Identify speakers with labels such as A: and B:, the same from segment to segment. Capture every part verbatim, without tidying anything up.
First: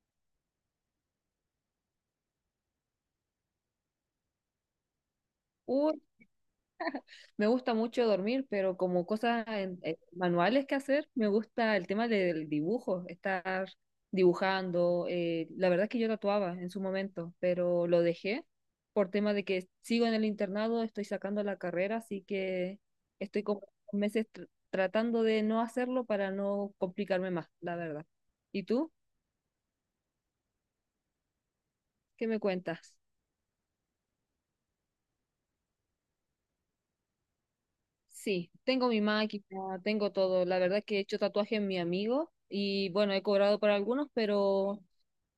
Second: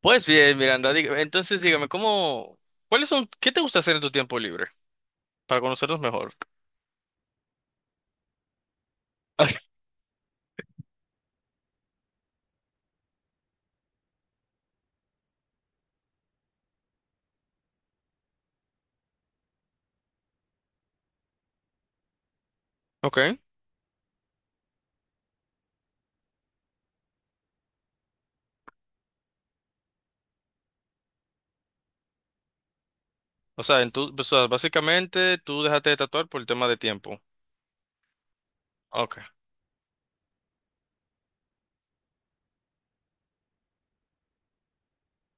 A: Pues bien, Miranda, diga- entonces dígame, ¿cómo, ¿cuáles son, qué te gusta hacer en tu tiempo libre para
B: Uh,
A: conocernos mejor?
B: Me gusta mucho dormir, pero como cosas en- eh, manuales que hacer, me gusta el tema del dibujo, estar dibujando. Eh, la verdad es que yo tatuaba en su momento, pero lo dejé por tema de que sigo en el internado, estoy sacando la carrera, así que
A: Ok.
B: estoy como meses tr- tratando de no hacerlo para no complicarme más, la verdad. ¿Y tú? ¿Qué me cuentas?
A: O sea, en tu, o sea, básicamente tú dejaste de tatuar por el tema de tiempo.
B: Sí, tengo mi
A: Ok,
B: máquina, tengo todo. La verdad que he hecho tatuajes en mi amigo y bueno, he cobrado por algunos, pero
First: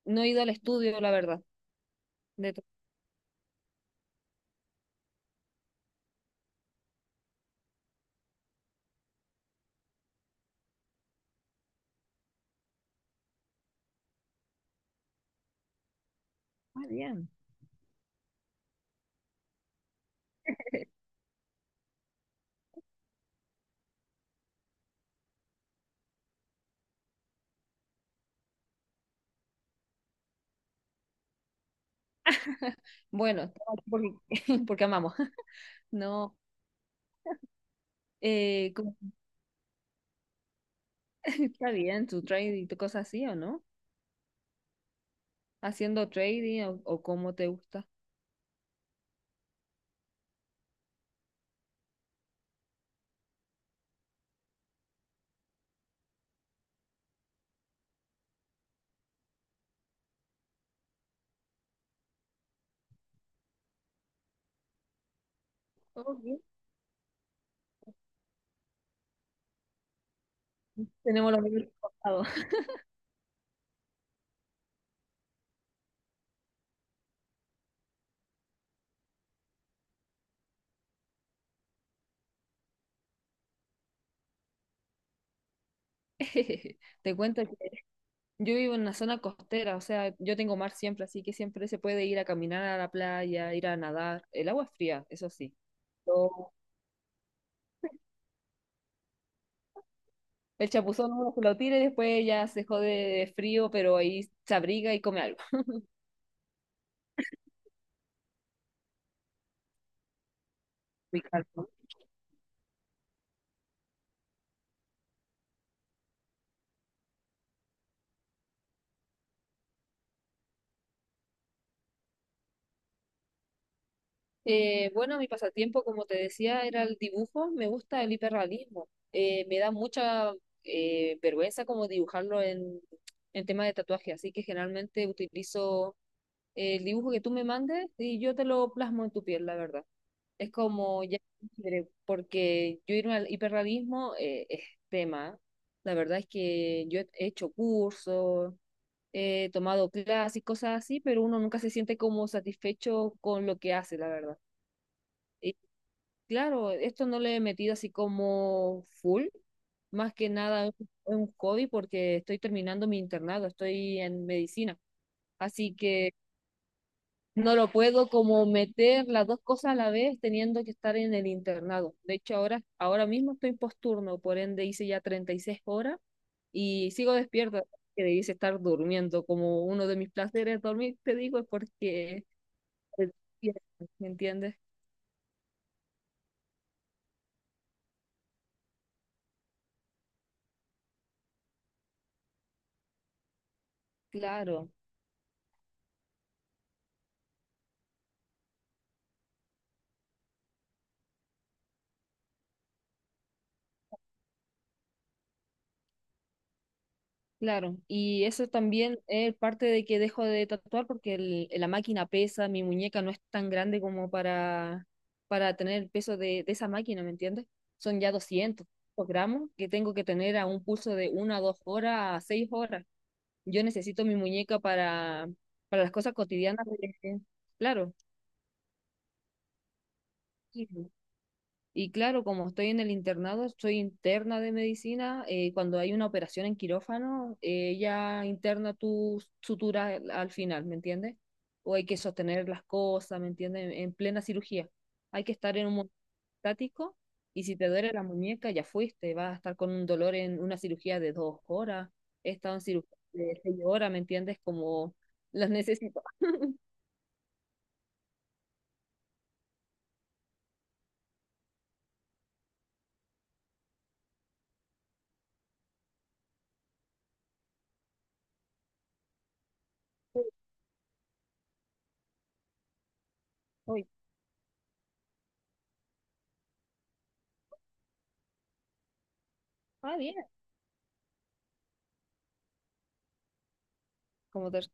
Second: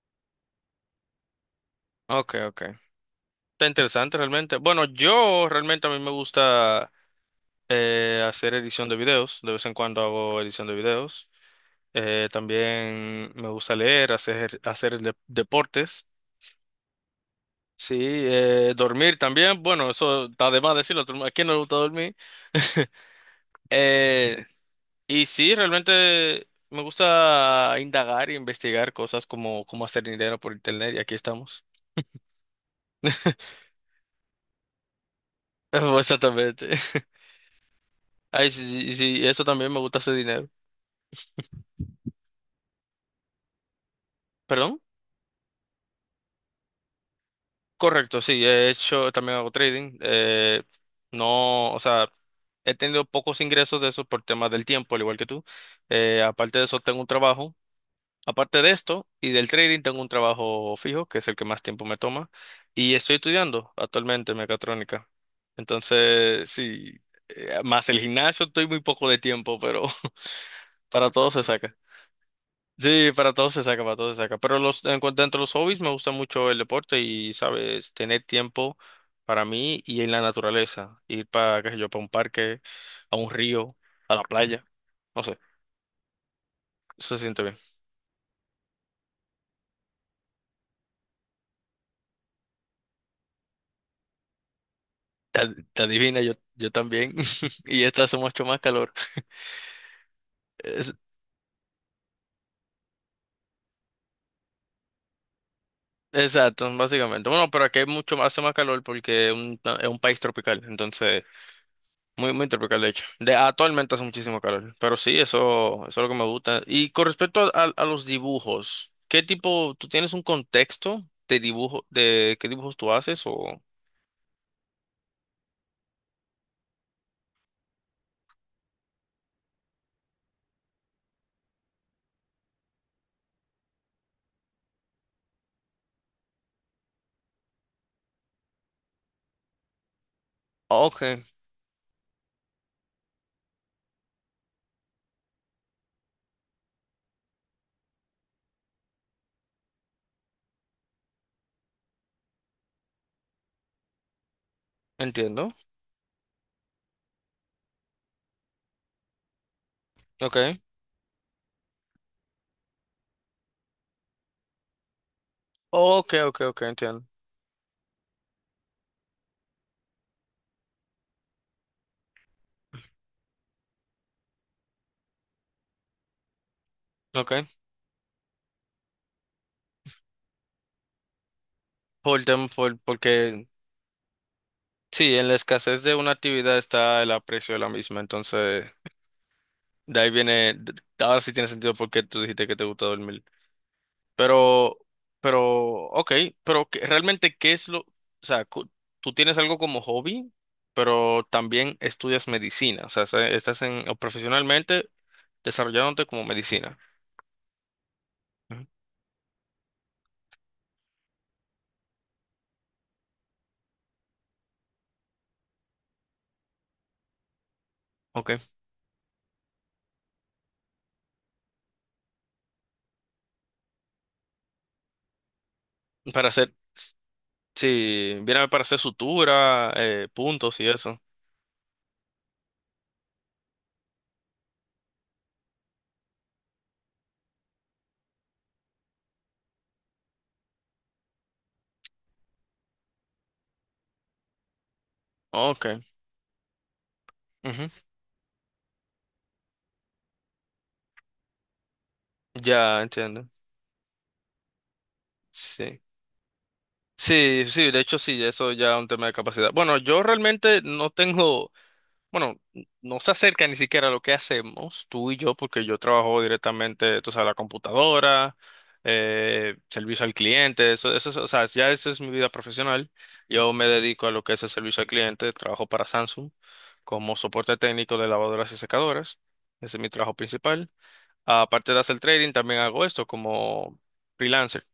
B: no he ido al estudio, la verdad.
A: ok,
B: De
A: ok.
B: to-
A: Está interesante realmente. Bueno, yo realmente a mí me gusta eh, hacer edición de videos. De vez en cuando hago edición de videos. Eh, también me gusta leer, hacer, hacer de- deportes.
B: Ah, bien.
A: Sí, eh, dormir también. Bueno, eso está de más decirlo. ¿A quién no le gusta dormir? Eh, y sí, realmente me gusta indagar e investigar cosas como cómo hacer dinero por internet y aquí estamos.
B: Bueno, estaba aquí porque, porque amamos. No.
A: Exactamente. Ay, sí,
B: eh, ¿cómo-
A: sí, sí, eso también me gusta, hacer dinero.
B: ¿está bien tu trading, tu cosa así o no?
A: ¿Perdón?
B: Haciendo trading o, o cómo te gusta.
A: Correcto, sí, he hecho, también hago trading. Eh, no, o sea, he tenido pocos ingresos de eso por temas del tiempo, al igual que tú. Eh, aparte de eso, tengo un trabajo. Aparte de esto y del trading, tengo un trabajo fijo, que es el que más tiempo me toma, y estoy estudiando actualmente mecatrónica.
B: Todo bien.
A: Entonces, sí, eh, más el gimnasio, estoy muy poco de tiempo, pero para todo
B: Tenemos los
A: se
B: mismos
A: saca.
B: pasados.
A: Sí, para todo se saca, para todo se saca. Pero los, en cuanto dentro de los hobbies, me gusta mucho el deporte y, sabes, tener tiempo para mí y en la naturaleza. Ir para, qué sé yo, para un parque, a un río, a la playa. No sé,
B: Te
A: se siente
B: cuento
A: bien.
B: que yo vivo en una zona costera, o sea, yo tengo mar siempre, así que siempre se puede ir a caminar a la playa, ir a nadar. El agua es fría, eso sí.
A: Ad- Adivina, yo,
B: Lo-
A: yo también. Y esta hace mucho más calor.
B: el
A: Es-
B: chapuzón uno se lo tira y después ya se jode de frío, pero ahí se abriga y come algo.
A: exacto, básicamente. Bueno, pero aquí hay mucho más, hace más calor porque es un, es un país tropical.
B: Muy
A: Entonces,
B: calmo.
A: muy, muy tropical, de hecho. De, actualmente hace muchísimo calor. Pero sí, eso, eso es lo que me gusta. Y con respecto a, a- a los dibujos, ¿qué tipo, tú tienes un contexto de dibujo, de qué dibujos tú haces? O...
B: Eh, bueno, mi pasatiempo, como te decía, era el dibujo. Me gusta el hiperrealismo. Eh, me da mucha eh, vergüenza como dibujarlo en, en tema de tatuaje, así que generalmente utilizo el dibujo que tú me mandes y yo te lo plasmo en tu piel, la verdad. Es
A: Ok,
B: como ya libre, porque yo irme al hiperrealismo eh, es tema. La verdad es que yo he hecho cursos, he tomado clases y cosas así, pero uno nunca se siente como satisfecho con lo que hace, la verdad.
A: entiendo.
B: Y claro, esto no le he metido así como full, más que
A: Ok.
B: nada es un hobby porque estoy terminando mi internado, estoy en medicina. Así que
A: Ok, ok, ok, entiendo.
B: no lo puedo como meter las dos cosas a la vez teniendo que estar en el internado. De hecho, ahora, ahora mismo estoy posturno, por ende hice ya treinta y seis horas y sigo
A: Ok.
B: despierto, que debiese estar durmiendo. Como uno de mis placeres dormir, te digo, es
A: Por,
B: porque...
A: tem- por, porque...
B: ¿Me entiendes?
A: Sí, en la escasez de una actividad está el aprecio de la misma, entonces de ahí viene, d- ahora sí tiene sentido porque tú dijiste que te gusta dormir.
B: Claro.
A: Pero, pero, ok, pero ¿qué- realmente ¿qué es lo, o sea, cu- tú tienes algo como hobby, pero también estudias medicina, o sea, se- estás en, o profesionalmente desarrollándote como medicina.
B: Claro, y eso
A: Ujú.
B: también es parte de que dejo de tatuar porque el- la máquina pesa, mi muñeca no es tan grande como para, para tener el peso de, de esa máquina, ¿me entiendes? Son ya
A: Ok.
B: doscientos gramos que tengo que tener a un pulso de una, a dos horas, a seis horas. Yo necesito mi muñeca para, para las cosas
A: Para hacer,
B: cotidianas.
A: s-
B: de- Claro.
A: sí, viene para hacer sutura, eh, puntos y
B: Sí.
A: eso.
B: Y claro, como estoy en el internado, soy interna de medicina. Eh, cuando hay una operación en quirófano, eh, ella interna tu sutura al al final, ¿me entiendes? O hay que sostener las cosas, ¿me entiendes? En, en plena cirugía. Hay que estar
A: Ok.
B: en un momento estático y si te
A: Ujú.
B: duele la muñeca, ya fuiste. Vas a estar con un dolor en una cirugía de dos horas. He estado en
A: Ya
B: cirugía
A: entiendo.
B: de seis horas, ¿me entiendes? Como las
A: Sí.
B: necesito.
A: Sí, sí, de hecho sí, eso ya es un tema de capacidad. Bueno, yo realmente no tengo, bueno, no se acerca ni siquiera a lo que hacemos tú y yo, porque yo trabajo directamente, tú sabes, la computadora, eh, servicio al cliente, eso, eso, es- o sea, ya eso es mi vida profesional. Yo me
B: Hoy.
A: dedico a lo que es el servicio al cliente, trabajo para Samsung como soporte técnico de lavadoras y secadoras. Ese es mi
B: Ah,
A: trabajo
B: bien.
A: principal. Aparte de hacer trading, también hago esto como
B: como te,
A: freelancer.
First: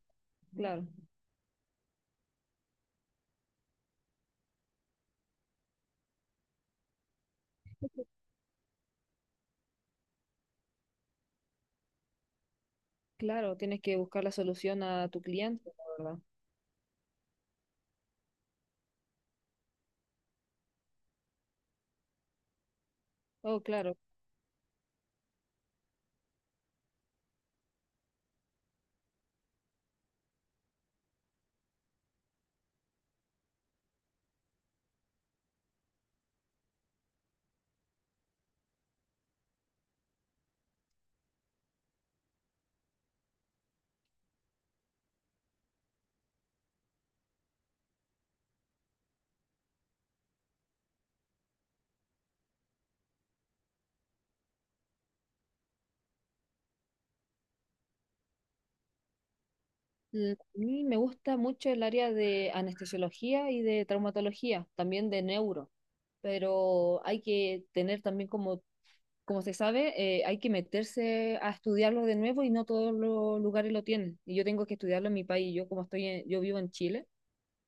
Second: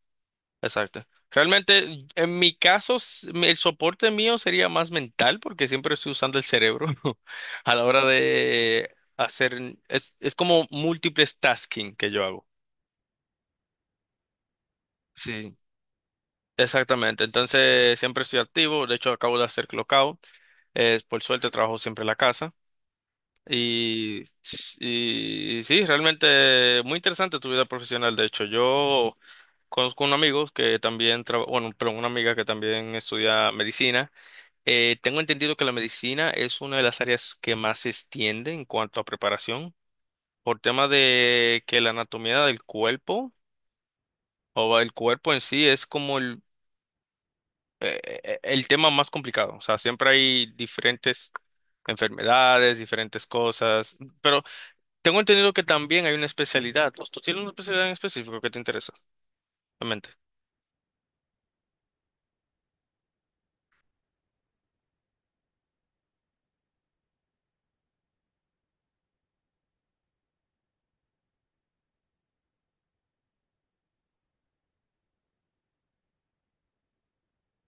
B: claro.
A: Exacto. Realmente, en mi caso, s- el soporte mío sería más mental porque siempre estoy usando el cerebro a la hora de hacer, es, es como múltiples tasking que yo hago.
B: Claro, tienes que buscar la solución a tu
A: Sí.
B: cliente, la verdad.
A: Exactamente. Entonces, siempre estoy activo. De hecho, acabo de hacer clockout. Eh, por suerte, trabajo siempre en la casa.
B: Oh, claro.
A: Y, s- y sí, realmente muy interesante tu vida profesional. De hecho, yo conozco un amigo que también trabaja, bueno, pero una amiga que también estudia medicina. Eh, tengo entendido que la medicina es una de las áreas que más se extiende en cuanto a preparación, por tema de que la anatomía del cuerpo o el cuerpo en sí es como el, e- e- el tema más complicado. O sea, siempre hay diferentes enfermedades, diferentes cosas, pero tengo entendido que también hay una especialidad. ¿Tú tú tienes una especialidad en específico que te interesa? Realmente.
B: Mm, A mí me gusta mucho el área de anestesiología y de traumatología, también de neuro, pero hay que tener también como, como se sabe, eh, hay que meterse a estudiarlo de nuevo y no todos los lugares lo tienen. Y yo tengo que estudiarlo en mi país. Yo como estoy en- yo vivo en Chile,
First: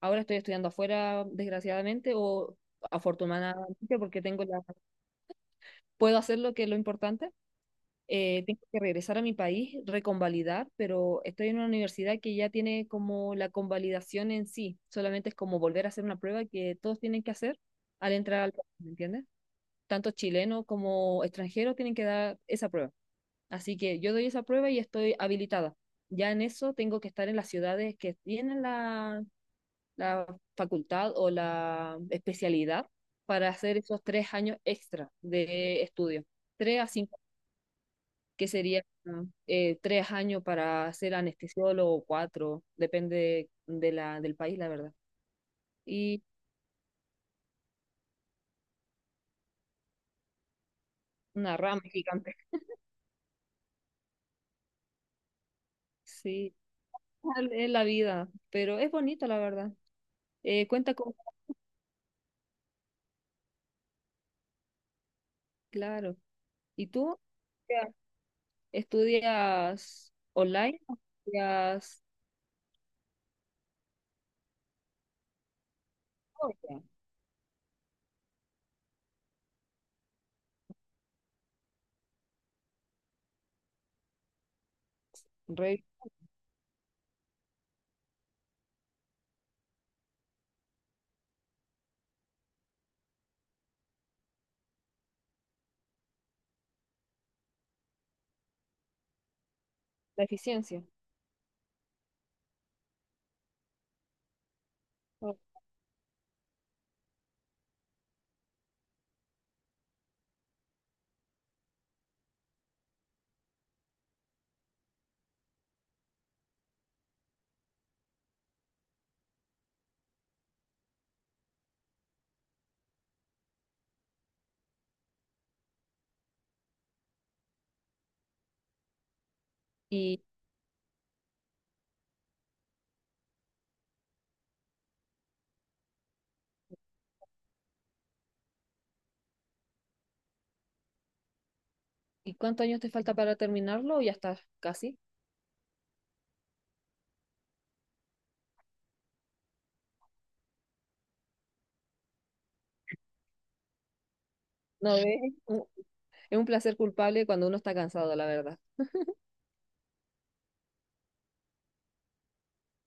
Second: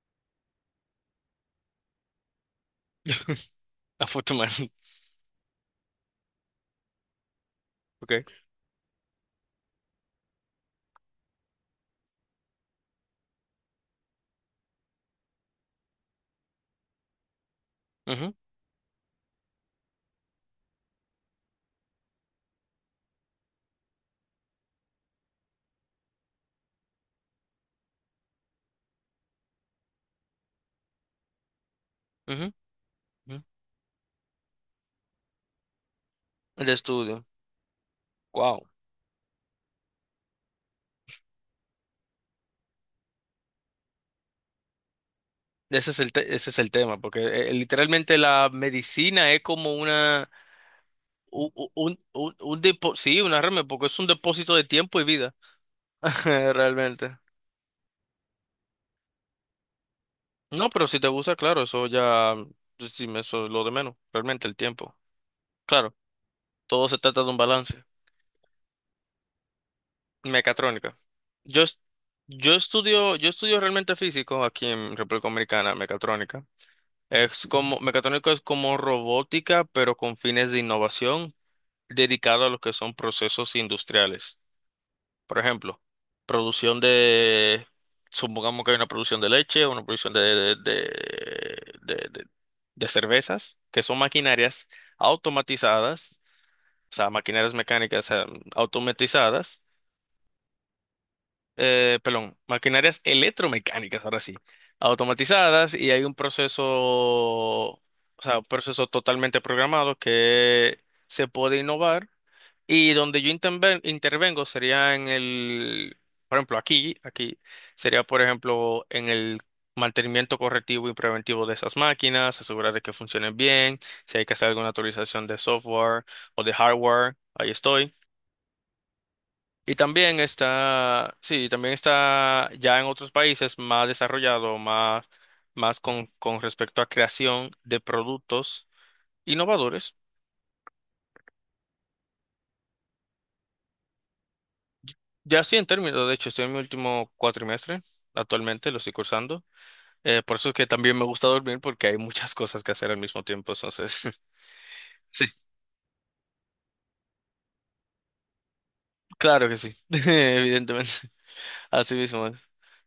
B: ahora estoy estudiando afuera, desgraciadamente, o afortunadamente porque tengo la,
A: Afortunadamente.
B: puedo hacer lo que es lo importante.
A: Ok.
B: Eh, tengo que regresar a mi país, reconvalidar, pero estoy en una universidad que ya tiene como la convalidación en sí, solamente es como volver a hacer una prueba que todos tienen que hacer al
A: Ujú,
B: entrar al país, ¿me entiendes? Tanto chilenos como extranjeros tienen que dar esa prueba. Así que yo doy esa prueba y estoy habilitada. Ya en eso tengo que estar en las ciudades que tienen la, la facultad o la
A: ujú,
B: especialidad
A: ujú.
B: para hacer esos tres años extra de estudio,
A: De
B: tres a cinco
A: estudio.
B: que sería eh, tres años para ser anestesiólogo o cuatro, depende de la, del país, la verdad.
A: Ese es el,
B: Y
A: te- ese es el tema, porque eh, literalmente la medicina es como una, u-
B: una
A: u-
B: rama
A: un, un,
B: gigante,
A: un, depo- sí, una remera, porque es un depósito de tiempo y vida,
B: sí,
A: realmente.
B: al- es la vida, pero es bonito, la verdad. Eh,
A: No, pero
B: cuenta
A: si te
B: con...
A: gusta, claro, eso ya, pues, sí, me- eso es lo de menos, realmente el tiempo. Claro,
B: claro. ¿Y
A: todo se
B: tú?
A: trata de un balance.
B: Ya. ¿Estudias online o
A: Mecatrónica. Yo, es-
B: estudias...
A: yo estudio, yo estudio realmente físico aquí en República Dominicana, mecatrónica.
B: Oh, ya.
A: Es como, mecatrónica es como robótica, pero con fines de innovación. Dedicado a lo que son procesos industriales. Por ejemplo,
B: Re-
A: producción de, supongamos que hay una producción de leche, una producción de, de, de, de- de- de cervezas, que son maquinarias automatizadas, o sea, maquinarias mecánicas, eh, automatizadas,
B: ¿La eficiencia?
A: eh, perdón, maquinarias electromecánicas, ahora sí,
B: Oh.
A: automatizadas, y hay un proceso, o sea, un proceso totalmente programado que se puede innovar. Y donde yo interven- intervengo sería en el, por ejemplo, aquí, aquí sería, por ejemplo, en el mantenimiento correctivo y preventivo de esas máquinas, asegurar de que funcionen bien, si hay que hacer alguna actualización de software o de hardware, ahí estoy. Y también
B: ¿Y,
A: está, sí, también está ya en otros países más desarrollado, más, más con, con respecto a creación de productos innovadores.
B: y cuántos años te falta para terminarlo o ya estás casi?
A: Ya sí, en términos, de hecho, estoy en mi último cuatrimestre, actualmente lo estoy cursando. Eh, por eso es que también me gusta dormir porque hay muchas cosas que hacer al mismo tiempo, entonces,
B: No, ves,
A: sí,
B: es un, es un placer culpable cuando uno está cansado, la verdad.
A: claro que sí, evidentemente, así mismo es.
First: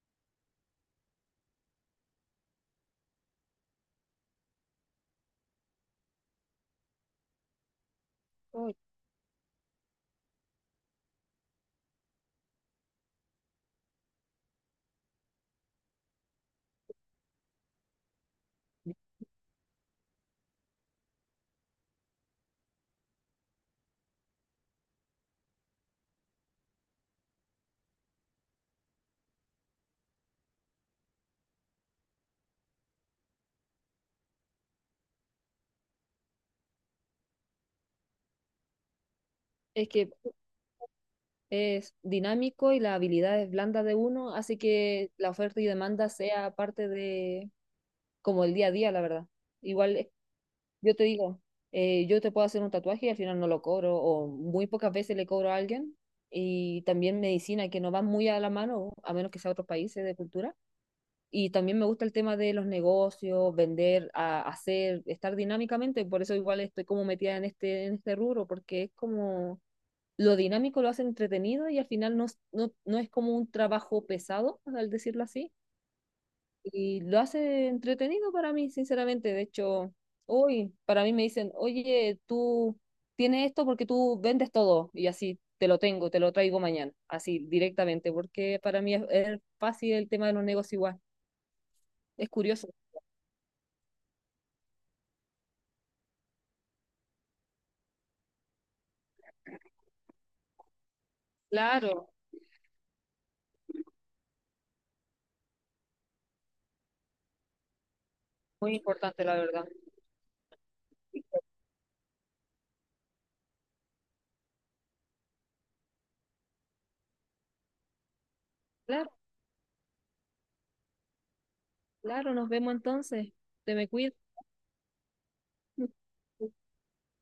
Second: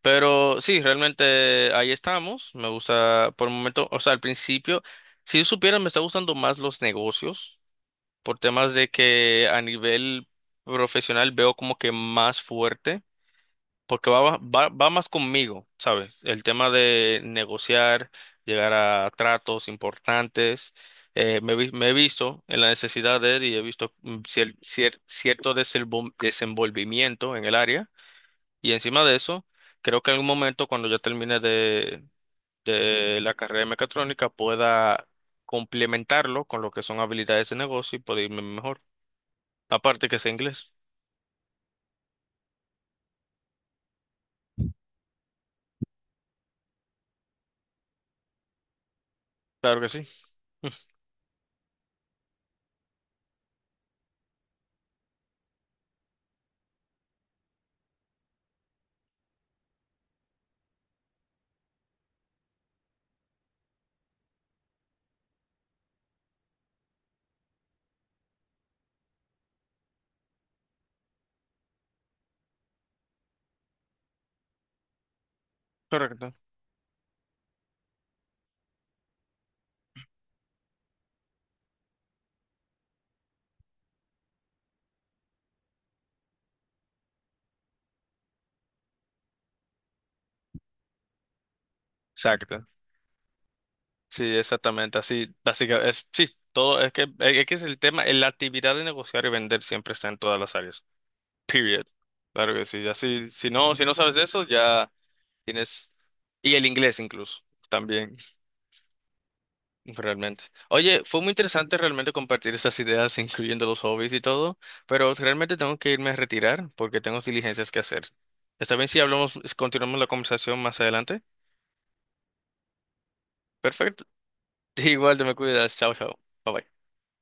A: Pero sí, realmente ahí estamos, me gusta por el momento, o sea, al principio, si supieran, me está gustando más los negocios, por temas
B: Oh.
A: de que a nivel profesional veo como que más fuerte. Porque va, va, va más conmigo, ¿sabes? El tema de negociar, llegar a tratos importantes. Eh, me, vi- me he visto en la necesidad de él y he visto mm, cier- cier- cierto desenvol- desenvolvimiento en el área. Y encima de eso, creo que en algún momento, cuando ya termine de, de la carrera de mecatrónica, pueda complementarlo con lo que son habilidades de negocio y poder irme mejor.
B: Es
A: Aparte
B: que
A: que sea inglés.
B: es dinámico y las habilidades blandas de uno hace que la oferta y demanda sea parte de como el día a día, la verdad.
A: Claro que
B: Igual,
A: sí.
B: eh, yo te digo, eh, yo te puedo hacer un tatuaje y al final no lo cobro o muy pocas veces le cobro a alguien y también medicina que no va muy a la mano, a menos que sea otros países de cultura. Y también me gusta el tema de los negocios, vender, a- hacer, estar dinámicamente, por eso igual estoy como metida en este, en este rubro, porque es como lo dinámico lo hace entretenido y al final no, no, no es como un trabajo pesado, al decirlo así.
A: Correcto.
B: Y lo hace entretenido para mí, sinceramente. De hecho, hoy para mí me dicen, oye, tú tienes esto porque tú vendes todo y así te lo tengo, te lo traigo mañana, así directamente, porque para mí es, es fácil el tema de los negocios igual. Es
A: Exacto.
B: curioso.
A: Sí, exactamente, así, básicamente, es, sí, todo, es que, e-, es que es el tema, eh, la actividad de negociar y vender siempre está en todas las áreas, period,
B: Claro,
A: claro que sí, así, si no, si no sabes eso, ya tienes, y el inglés incluso, también,
B: muy importante la verdad.
A: realmente. Oye, fue muy interesante realmente compartir esas ideas, incluyendo los hobbies y todo, pero realmente tengo que irme a retirar porque tengo diligencias que hacer. ¿Está bien si
B: Claro,
A: hablamos, continuamos la conversación más adelante?
B: claro, nos vemos entonces. Te me
A: Perfecto,
B: cuidas.
A: igual te me cuidas, chao, chao, bye bye.